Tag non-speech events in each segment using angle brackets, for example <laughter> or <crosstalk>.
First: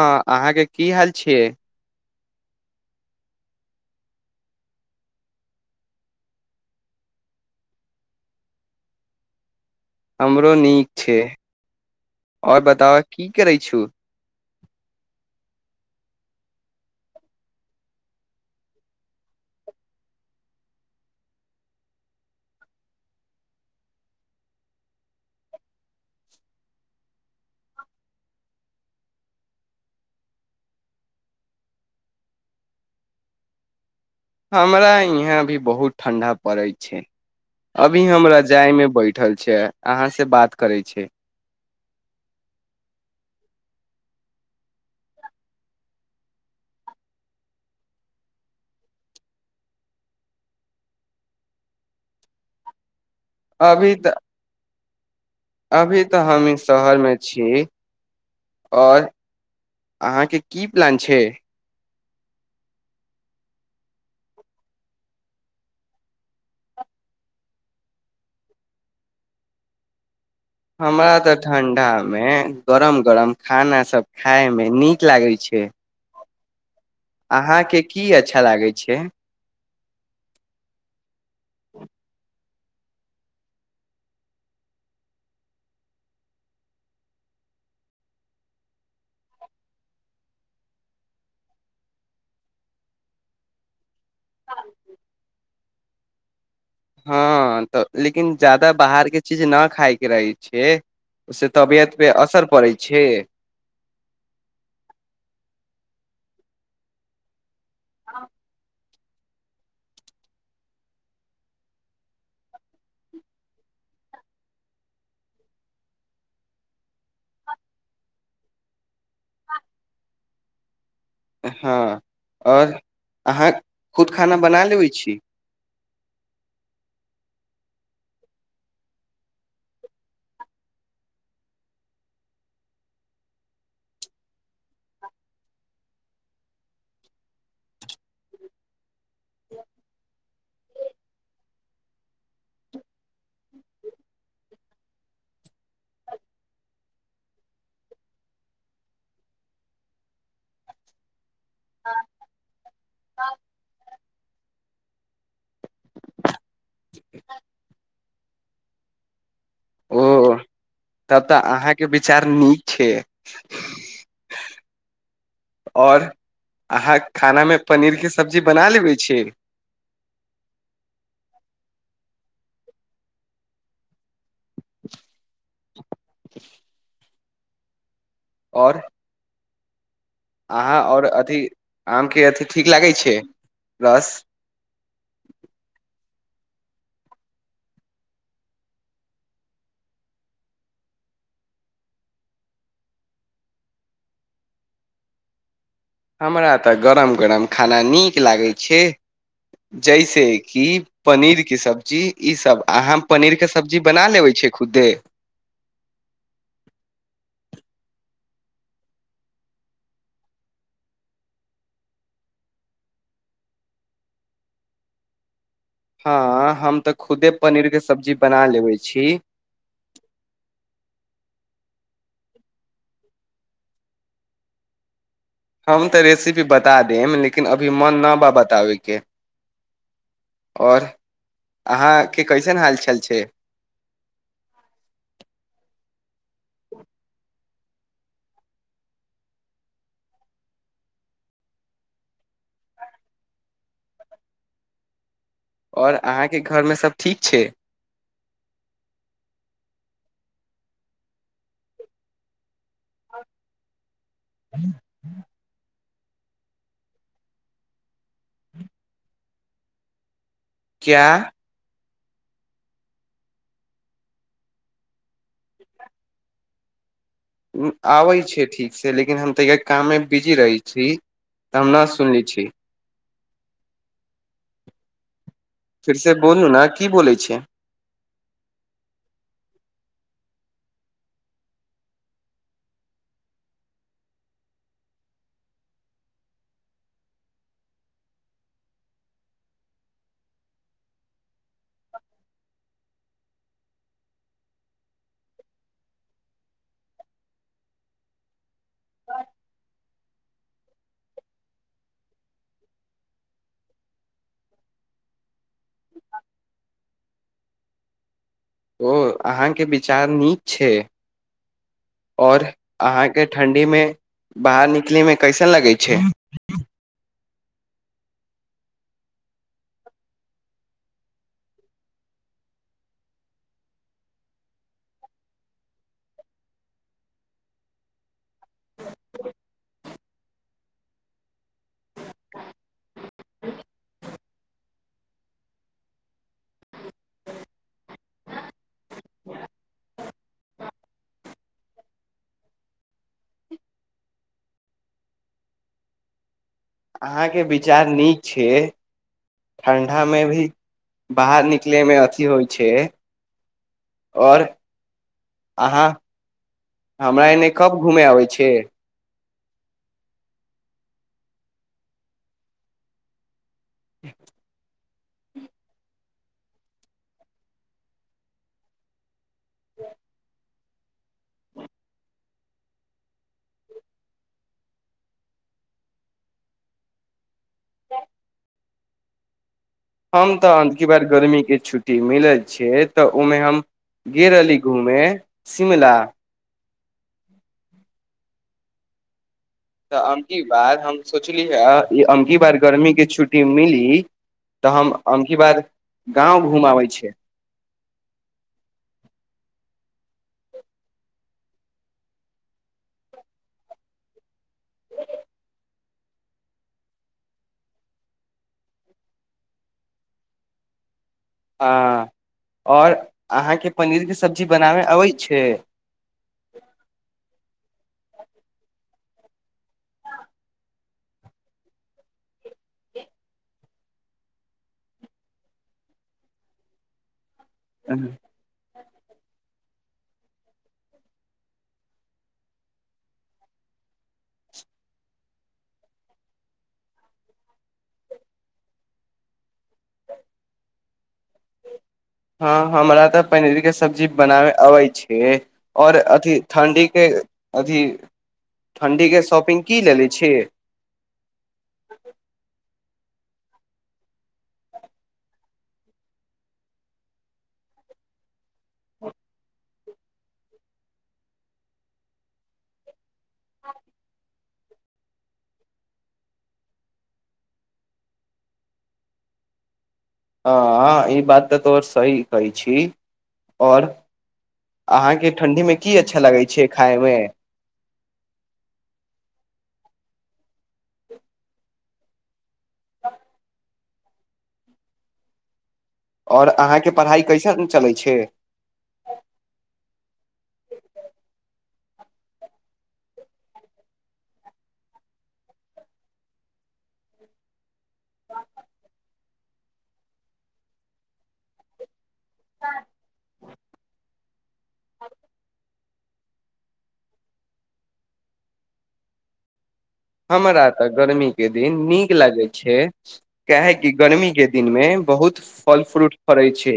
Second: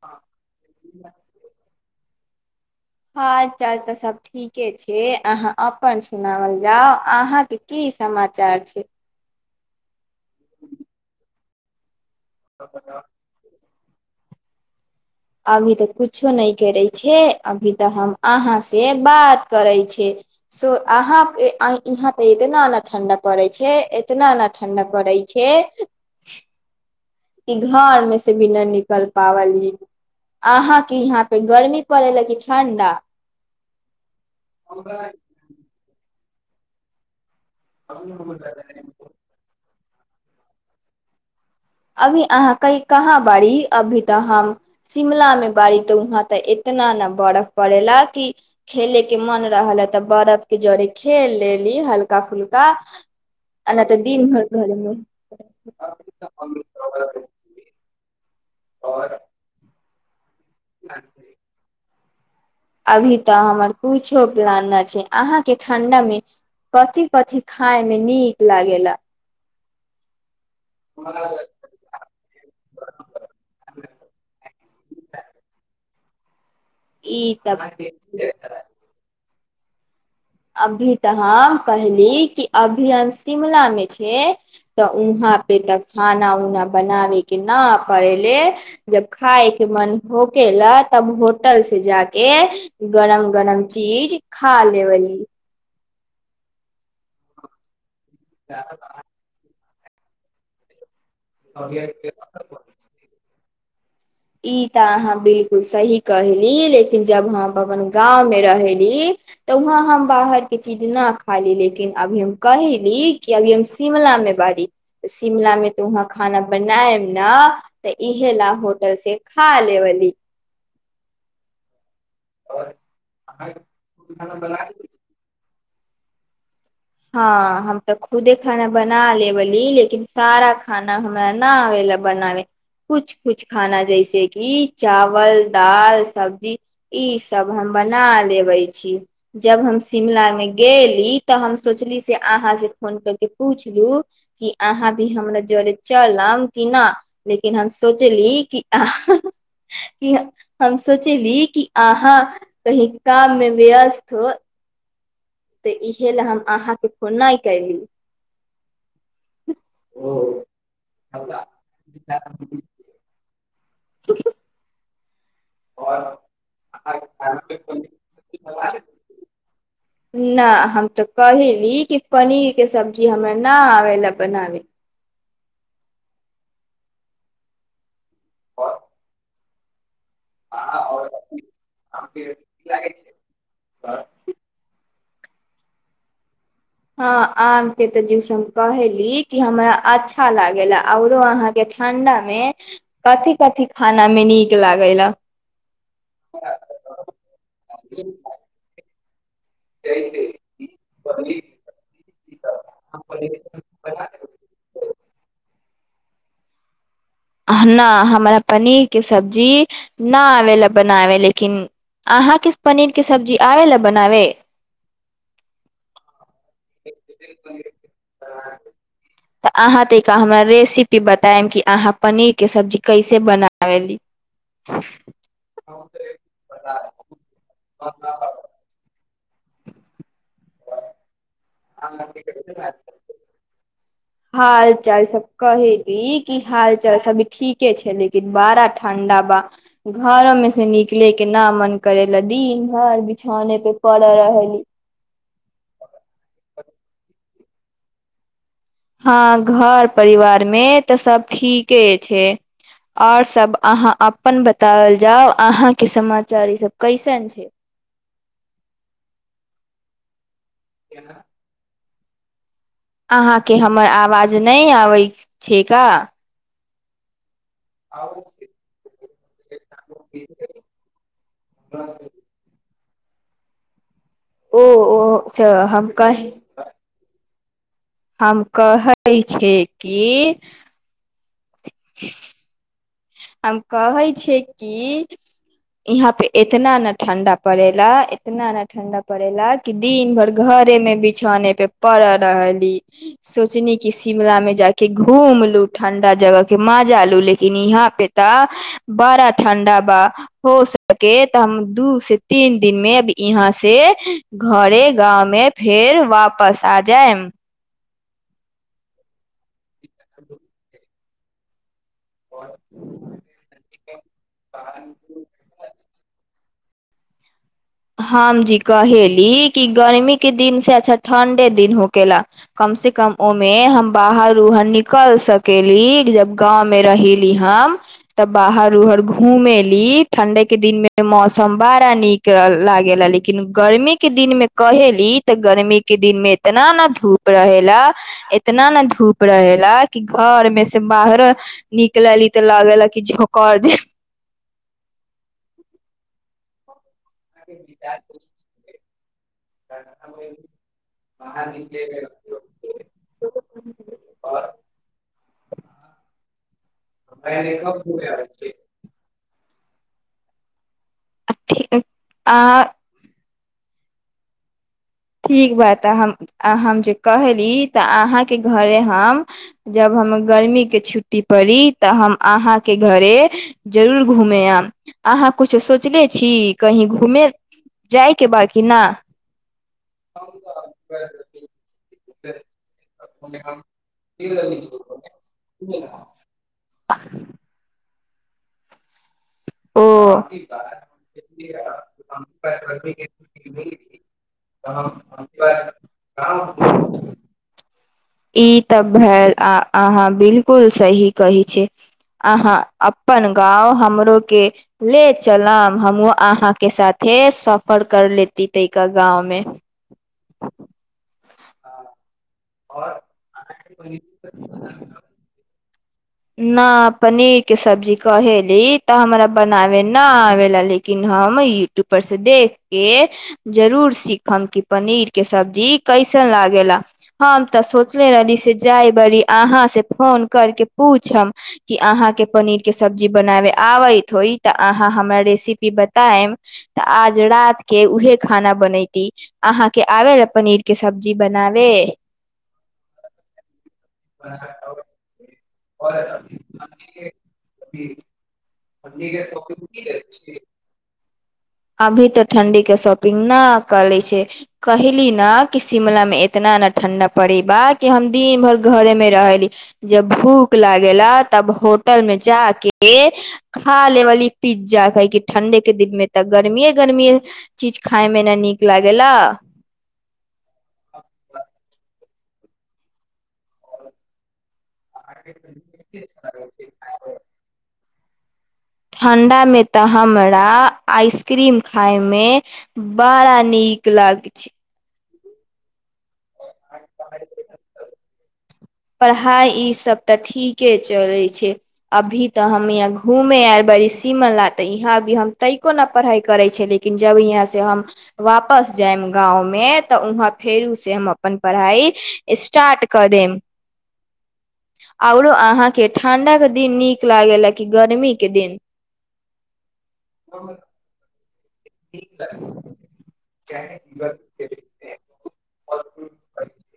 हँ अहाँके की हाल छियै हाल चाल तऽ सभ ठीके छै अहाँ अपन सुनाओल जाउ अहाँके की समाचार छै हमरो नीक छै आओर बताब की करै छ अभी तऽ कछो नहि करै छै अभी तऽ हम अहाँ से बात करै छै अहाँ यहाँ ते इतना ने ठण्डा पड़ै छै इतना ने ठण्डा पड़ै छै कि घर मे से भी नहि निकल पावली अहाँ क यहाँ पे गर्मी पड़ै ला कि ठण्डा हमरा यहाँ भी बहुत ठण्डा पड़ै छै अभी हमराजाइ मे बैठल छियै अहाँ से बात करै छै अभी अहाँ कही कहाँ बारी अभी तऽ हम शिमला मे बारी तऽ वहाँ तऽ इतना ने बरफ पड़ेला कि खेले के मन रहल ह तऽ बरफ के जरे खेल लेली हल्का फुल्का अना तऽ दीन हो कहलमे गामी शहरमे छी आओर अहाँके की प्लान छै अभी तऽ हमर कछो प्लान नहि छै अहाँके ठण्डा मे कथी कथिी खाायमे नीक लागेला हमरा तऽ ठण्डामे गरम गरम खानासभ खाायमे नीक लागैत छै ई अहाँके की अच्छा तऽ लागै छै अभी तऽ ह कहहिली कि अभी हम शिमला में छै तऽ वहाँ पे ते खाना उना बनावे के न पड़ेले जब खााय के मन होके ले तब होटल से जा के गरम गरम चीज खा लेबल हँ तऽ लेकिन जादा बाहर के चीज न खायके रहै छैिय ओसँ तबियत पे असर पड़ै छै ई तऽ अहाँ बिलकुल सही कहली लेकिन जब हम अपन गाँंव में रहेली तऽ वहाँ हम बाहर के चीज नहि ख ली लेकिन अभी हम कहैली कि अभी हम शिमला मे बड़ी त शिमला मे तऽ वहाँ खाना बनायब ने तऽ इहे ला से खा लेबी हँ आओर अहाँ खुद खाना बना लेबै छी हँ हम तऽ खुदे खाना बना लेबली लेकिन सारा खाना हमरा न आब ले बनाबे कुछ कुछ खाना जैस किि चावल दाल सब्जी ई सब हम बना लेबे छी जब हम शिमला मे गेली तऽ हम सोचली फ पूछलू अहाँ भी हमरा जर चलब कि नहि लेकिन हम सोचली हम सोचली कि अहाँ कही काम मे व्यस्त हो तऽ इहे लए हम अहाँ कोन नहि आ कल ओ तब तऽ अहाँके विचार नीक छै ह छै आओर अहाँ खानामे पनीरके सब्जी बना लेबै छी न हम तऽ कहेली कि पनीर के सब्जी हमरा न आबे ल बनाब आओर अहाँ आओर अथि आमके अथि ठीक लागै छै रस हँ आमके तऽ जूस हम कहयली कि हमरा अच्छा लागैए आओरो अहाँके ठण्डामे कथी कथथि खानामे नीक लागैए हमरा तऽ गरम गरम खाना नीक लागैत छै जैस कि पनीरके सब्जी ईसभ अहाँ पनीरके सब्जी बना लेबै छियै खुदे <unintelligible> न हमरा पनीर के सब्जी न आबे ल बनाबे लेकिन अहाँके पनीर के सब्जी आबे ल बनाबे हँ हम तऽ खुदे पनीरके सब्जी बना लेबै छी क बतायम कि अहाँ पनीर के सब्जी कैसे बनावली हम तऽ रेसिपी बता देम लेकिन अभी मन नहि बा बताबयके आओर अहाँके कैसन हालचाल छै हाल चाल सब कहली कि हाल चाल सब ठीके छै लेकिन बड़ा ठं्डा बा घर मे से निकले के न मन करे ला दिन भर बिछौने पे पड़े रहली आओर अहाँके घरमे सब ठीक छै हँ घर परिवार मे तऽ सब ठीके छै आओर सब अहाँ अप अपन बताओल जाउ अहाँ के समाचार ई सब कैसन छै क्या अहाँके हमर आवाज नहि अबैत छैका आबै छैिय ठीकसँ लेकिन हम तऽया काममे बिजी रहै छी तऽ हम नहि सुन लै छी ओ ओ च हम फिर से कह बोलू ने की बोलै छै हम कहै छै कि <unintelligible> हम कहे छै कि यहाँ पे एतना ने ठं्डा पड़ेला इतना ने ठंडा पड़ेला कि दिन भर घरे मे बिछौने पे पड़ रहली सोचली कि शिमला मे जााक घूम लू ठंडा जगह के मजा लू लेकिन यहाँ पे त बड़ा ठण्डा बा हो सके तऽ हम दू से तीन दिन मे यहाँ से घरे गाव में फेर वापस आ जाय ओ अहाँके विचार नीक छै ओर अहाँके ठण्ढीमे बाहर निकलैमे कैसन लगैत छै ह हम जी कहेली कि गर्मी के दिन से अच्छा ठंडे दिन हो केेला कम से कम ओमे हम बाहर उहर निकल सकेली जब गाँंव मे रहेली हम तब बाहर उहर घूमेेली ठंडे के दिन मे मौसम बड़ा नीक रहल लागे ला लेकिन गर्मी के दिन मे कहेली तऽ गर्मी के दिन मे इतना ने धूप रह ला इतना ने धूप रहेला कि घर मे से बाहरो निकलली तऽ लागे ला कि झोकड़ दे अहाँके विचार नीक छै ठण्डामे भी बाहर निकलैमे अथी होइ छै आओर अहाँ हमरा एने कब घूमय अबै छै थी आ ह ठीक बात तऽ हम हम जे कहली तऽ अहाँके घरे हम जब हम गर्मी के छुट्टी पड़ी तऽ हम अहाँके घरे जरूर घूमे आयब अहाँ कछो सोचले छी कही घूमे जायके बाद किना हम तऽ अके बार गर्मीके छुट्टी मिलल छै तऽ ओहिमे हम गेल रहली घूमेय शिमला ओ तऽ अमकी बार हम सोचली हे ई अमकी बार गर्मीके छुट्टी मिली तऽ हम अमकी बार गाँव घूम आबै छ ई तऽ भेल अहाँ बिलकुल सही कही छै अहाँ अपन गाँव हमरो के ले चलब हमूँ अहााँके साथे सफर कर लेती त गाँंव मे ह और अहाँके पनीर के सब्जी बनाबे अबै छै न पनीर के सब्जी कहेली तऽ हमरा बनाबय नहि आबया लेकिन हम यूट्यूब पररसँ देख कऽ जरूर सीखम कि पनीरके सब्जी कैसन लागेा हम तऽ सोचले रहली से जाय बड़ी अहाँ से फोन कर के पूछम कि अहाँ के पनीर के सब्जी बनावे आबैत होई तऽ अहाँ हमरा रेसिपी बतायम तऽ आज रात के उहे खाना बनती अहाँ के आबे ल पनीर के सब्जी बनावे हँ हमरा तऽ पनीरके सब्जी बनाबय अबै छै आओर अथिी ठण्ढीके अथी ठण्ढीके शॉपिंग की लेने छी अभी तऽ ठण्डी के शॉपिंग ना कर ले छै कहली न कि शिमला में इतना ने ठंडा पड़े बा कि हम दिन भर घरे मे रहली जब भूख लागेेला तब होटल मे जा के खा लेबल पिज्जा क क ठं्डे के दिन मे तऽ गर्मीे गर्मीए चीज खााय मे ने नीक लागेला हँ हँ ई बात तऽ तोर सही करै छी आओर अहाँके ठण्ढीमे की अच्छा लगै छै खायमे ठण्डामे तऽ हमरा आइसक्रीम खायमे बड़ा नीक लग छै आओर अहाँके पढ़ाइ कैसन चलै छै पढ़ाइ इसभ तऽ ठीके चलै छै अभी तऽ हम हहाँ घूमे आयल बड़षिमला तऽ यहाँ भी हम ताहिको नहि पढ़ाइ करै छै लेकिन जब हहाँसँ हम वापस जायब गाँवमे तऽ वहाँ फेरोसँ हम अपन पढ़ाइ स्टार्ट कऽ देब आओरो अहाँके ठं्डाके दिन नीक लागलए कि गर्मीके दिन हमरा आ त गर्मी के दिन नीक लागै छै काहेकि गर्मी के दिन मे बहुत फल फ्रूट फड़ै छै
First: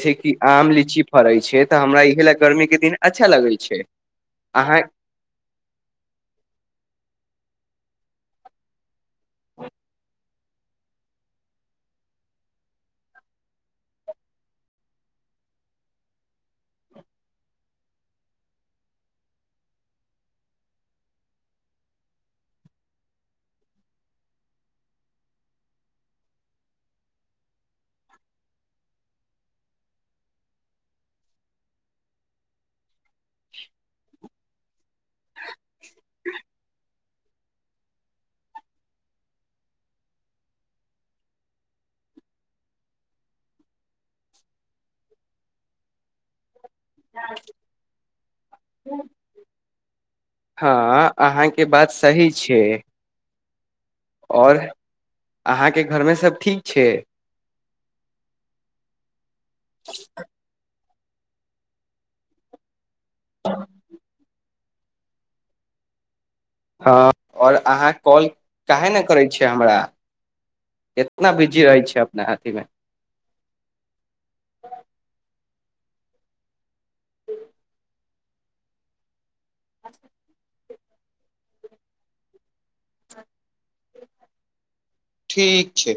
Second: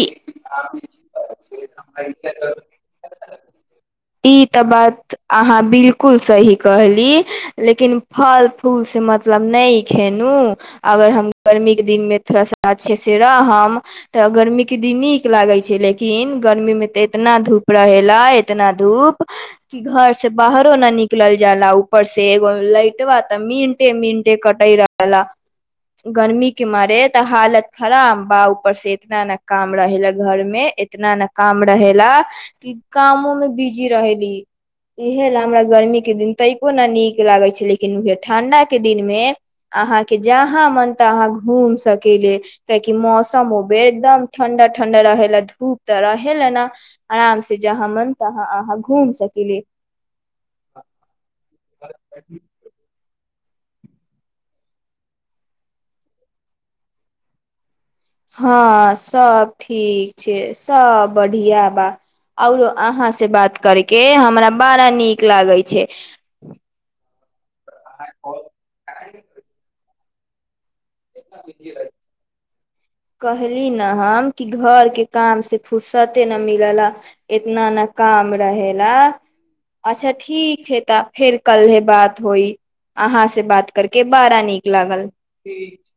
ई कि आम लीची फड़ै छै तऽ हमरा इहे लए गर्मीके दिन अच्छा लगै छै ई तऽ अहाँ ी लेकिन फल फूलसँ मतलब नहि खेलहुँ अगर हम गर्मीके दिनमे थोड़ा सा अच्छे से रहब तऽ गर्मी के दिन नीक लागे छै लेकिन गर्मी में ते एतना धूप रह ला एतना धूप क घर से बाहरो न निकलल जाला ऊपर से एगो लेट बा तऽ मिनटे मिनटे कटे रहला गर्मी के मारे तऽ हालत खराब बा ऊपर से इतना ने काम रहे ला घर में इतना ने काम रहेला कि कामो मे बिजी रह ली इहे लए हमरा गर्मी के दिन तैको न नीक लागे छै लेकिन उहे ठं्डा के दिन मे अहाँके जहाँ मन त अहाँ घूम सकेले काहि मौसम एकदम ठं्डा ठंडा रहे ला धूप तऽ रहे ल ने आराम से जहाँ मन तहा अहाँ घूम सकली हँ आओर अहाँके घरमे सभ ठीक छै हँ सब ठीक छै सब बढ़िआबा आउर अहाँ से बात करके हमरा बारा नीक लागै छै हँ आओर अहाँ कॉल काहे ने करै छियै हमरा एतना बिजी रहै छै अपना अथी मे कहली ने हम कि घर के काम से फुर्सते न मिल ल इतना न काम रहेला अच्छा ठीक छै फेर कल ह बात होई अहाँ से बात करके बारा न लागल ठीक छै